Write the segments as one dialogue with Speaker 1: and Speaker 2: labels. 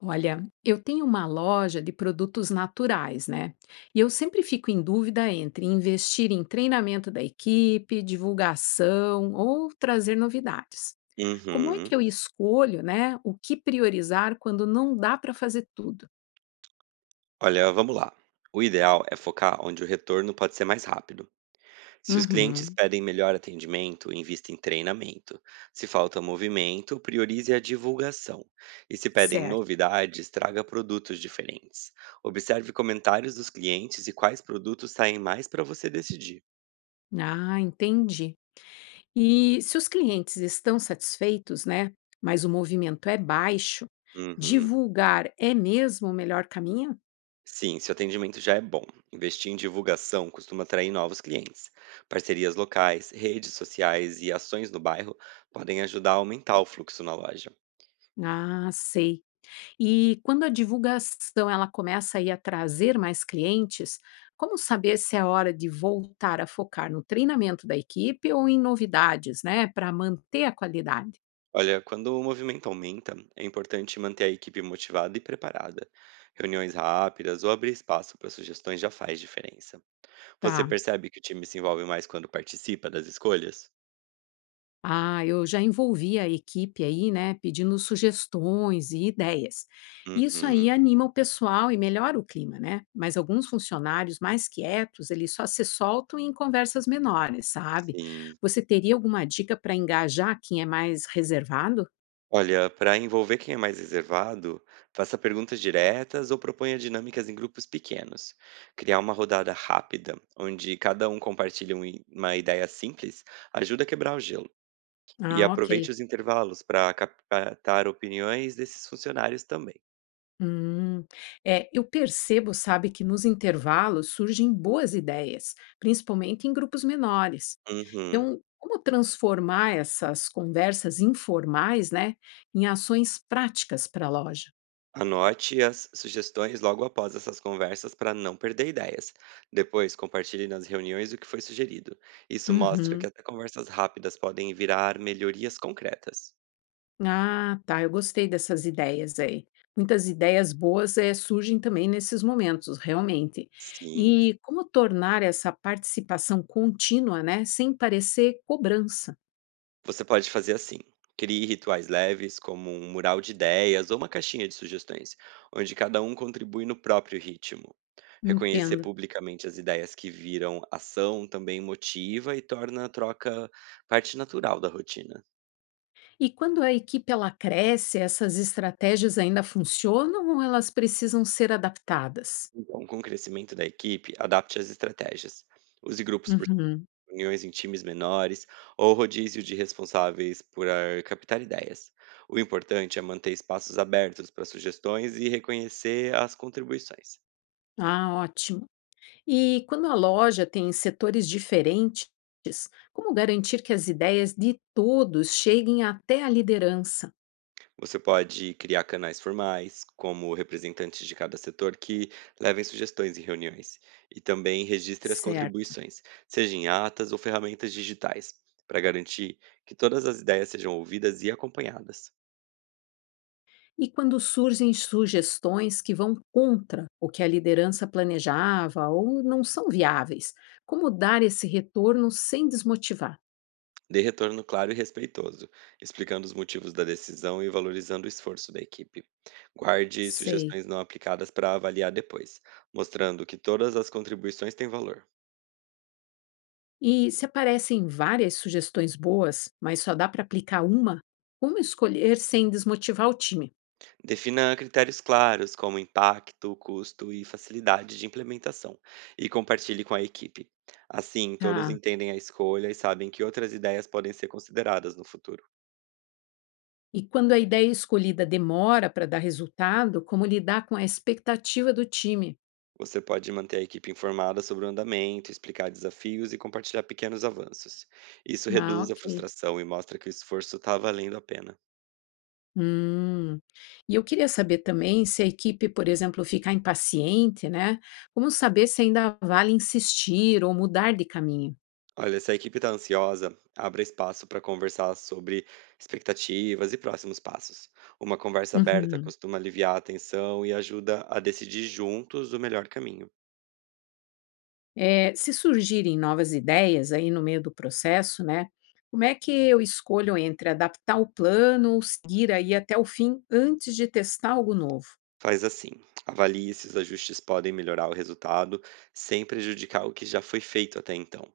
Speaker 1: Olha, eu tenho uma loja de produtos naturais, né? E eu sempre fico em dúvida entre investir em treinamento da equipe, divulgação ou trazer novidades. Como é que
Speaker 2: Uhum.
Speaker 1: eu escolho, né, o que priorizar quando não dá para fazer tudo?
Speaker 2: Olha, vamos lá. O ideal é focar onde o retorno pode ser mais rápido. Se os clientes
Speaker 1: Uhum.
Speaker 2: pedem melhor atendimento, invista em treinamento. Se falta movimento, priorize a divulgação. E se pedem
Speaker 1: Certo.
Speaker 2: novidades, traga produtos diferentes. Observe comentários dos clientes e quais produtos saem mais para você decidir.
Speaker 1: Ah, entendi. E se os clientes estão satisfeitos, né, mas o movimento é baixo,
Speaker 2: Uhum.
Speaker 1: divulgar é mesmo o melhor caminho?
Speaker 2: Sim, se o atendimento já é bom, investir em divulgação costuma atrair novos clientes. Parcerias locais, redes sociais e ações no bairro podem ajudar a aumentar o fluxo na loja.
Speaker 1: Ah, sei. E quando a divulgação ela começa aí a trazer mais clientes, como saber se é hora de voltar a focar no treinamento da equipe ou em novidades, né, para manter a qualidade?
Speaker 2: Olha, quando o movimento aumenta, é importante manter a equipe motivada e preparada. Reuniões rápidas ou abrir espaço para sugestões já faz diferença. Você
Speaker 1: Tá.
Speaker 2: percebe que o time se envolve mais quando participa das escolhas?
Speaker 1: Ah, eu já envolvi a equipe aí, né, pedindo sugestões e ideias. Isso aí
Speaker 2: Uhum,
Speaker 1: anima o pessoal e melhora o clima, né? Mas alguns funcionários mais quietos, eles só se soltam em conversas menores, sabe?
Speaker 2: sim.
Speaker 1: Você teria alguma dica para engajar quem é mais reservado?
Speaker 2: Olha, para envolver quem é mais reservado, faça perguntas diretas ou proponha dinâmicas em grupos pequenos. Criar uma rodada rápida, onde cada um compartilha uma ideia simples, ajuda a quebrar o gelo. E
Speaker 1: Ah, ok.
Speaker 2: aproveite os intervalos para captar opiniões desses funcionários também.
Speaker 1: Hum. É, eu percebo, sabe, que nos intervalos surgem boas ideias, principalmente em grupos menores.
Speaker 2: Uhum.
Speaker 1: Então, como transformar essas conversas informais, né, em ações práticas para a loja?
Speaker 2: Anote as sugestões logo após essas conversas para não perder ideias. Depois, compartilhe nas reuniões o que foi sugerido. Isso mostra que
Speaker 1: Uhum.
Speaker 2: até conversas rápidas podem virar melhorias concretas.
Speaker 1: Ah, tá. Eu gostei dessas ideias aí. Muitas ideias boas surgem também nesses momentos, realmente.
Speaker 2: Sim.
Speaker 1: E como tornar essa participação contínua, né, sem parecer cobrança?
Speaker 2: Você pode fazer assim: crie rituais leves, como um mural de ideias ou uma caixinha de sugestões, onde cada um contribui no próprio ritmo. Reconhecer
Speaker 1: Entendo.
Speaker 2: publicamente as ideias que viram ação também motiva e torna a troca parte natural da rotina.
Speaker 1: E quando a equipe ela cresce, essas estratégias ainda funcionam ou elas precisam ser adaptadas?
Speaker 2: Então, com o crescimento da equipe, adapte as estratégias. Use grupos por
Speaker 1: Uhum.
Speaker 2: reuniões em times menores ou rodízio de responsáveis por captar ideias. O importante é manter espaços abertos para sugestões e reconhecer as contribuições.
Speaker 1: Ah, ótimo. E quando a loja tem setores diferentes, como garantir que as ideias de todos cheguem até a liderança?
Speaker 2: Você pode criar canais formais, como representantes de cada setor que levem sugestões em reuniões, e também registre as
Speaker 1: Certo.
Speaker 2: contribuições, seja em atas ou ferramentas digitais, para garantir que todas as ideias sejam ouvidas e acompanhadas.
Speaker 1: E quando surgem sugestões que vão contra o que a liderança planejava ou não são viáveis, como dar esse retorno sem desmotivar?
Speaker 2: Dê retorno claro e respeitoso, explicando os motivos da decisão e valorizando o esforço da equipe. Guarde
Speaker 1: Sei.
Speaker 2: sugestões não aplicadas para avaliar depois, mostrando que todas as contribuições têm valor.
Speaker 1: E se aparecem várias sugestões boas, mas só dá para aplicar uma, como escolher sem desmotivar o time?
Speaker 2: Defina critérios claros, como impacto, custo e facilidade de implementação, e compartilhe com a equipe. Assim, todos
Speaker 1: Tá.
Speaker 2: entendem a escolha e sabem que outras ideias podem ser consideradas no futuro.
Speaker 1: E quando a ideia escolhida demora para dar resultado, como lidar com a expectativa do time?
Speaker 2: Você pode manter a equipe informada sobre o andamento, explicar desafios e compartilhar pequenos avanços. Isso
Speaker 1: Ah,
Speaker 2: reduz a
Speaker 1: ok.
Speaker 2: frustração e mostra que o esforço está valendo a pena.
Speaker 1: Hum. E eu queria saber também se a equipe, por exemplo, ficar impaciente, né? Como saber se ainda vale insistir ou mudar de caminho?
Speaker 2: Olha, se a equipe está ansiosa, abra espaço para conversar sobre expectativas e próximos passos. Uma conversa aberta
Speaker 1: Uhum.
Speaker 2: costuma aliviar a tensão e ajuda a decidir juntos o melhor caminho.
Speaker 1: Se surgirem novas ideias aí no meio do processo, né, como é que eu escolho entre adaptar o plano ou seguir aí até o fim antes de testar algo novo?
Speaker 2: Faz assim: avalie se os ajustes podem melhorar o resultado sem prejudicar o que já foi feito até então.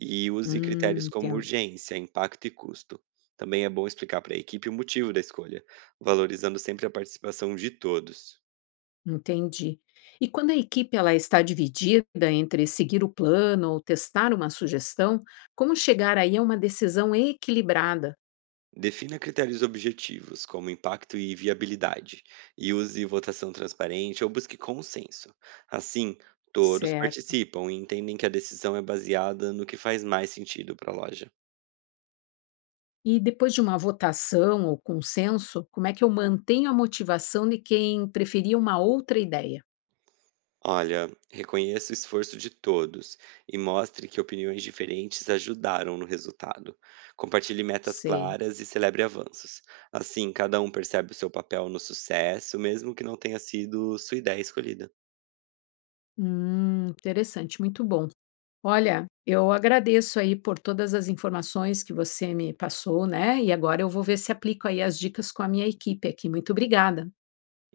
Speaker 2: E use critérios como
Speaker 1: Entendo,
Speaker 2: urgência, impacto e custo. Também é bom explicar para a equipe o motivo da escolha, valorizando sempre a participação de todos.
Speaker 1: entendi. E quando a equipe ela está dividida entre seguir o plano ou testar uma sugestão, como chegar aí a uma decisão equilibrada?
Speaker 2: Defina critérios objetivos, como impacto e viabilidade, e use votação transparente ou busque consenso. Assim, todos
Speaker 1: Certo.
Speaker 2: participam e entendem que a decisão é baseada no que faz mais sentido para a loja.
Speaker 1: E depois de uma votação ou consenso, como é que eu mantenho a motivação de quem preferia uma outra ideia?
Speaker 2: Olha, reconheça o esforço de todos e mostre que opiniões diferentes ajudaram no resultado. Compartilhe metas
Speaker 1: Sei.
Speaker 2: claras e celebre avanços. Assim, cada um percebe o seu papel no sucesso, mesmo que não tenha sido sua ideia escolhida.
Speaker 1: Interessante, muito bom. Olha, eu agradeço aí por todas as informações que você me passou, né? E agora eu vou ver se aplico aí as dicas com a minha equipe aqui. Muito obrigada.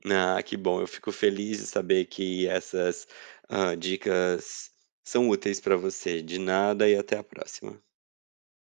Speaker 2: Ah, que bom, eu fico feliz de saber que essas dicas são úteis para você. De nada e até a próxima.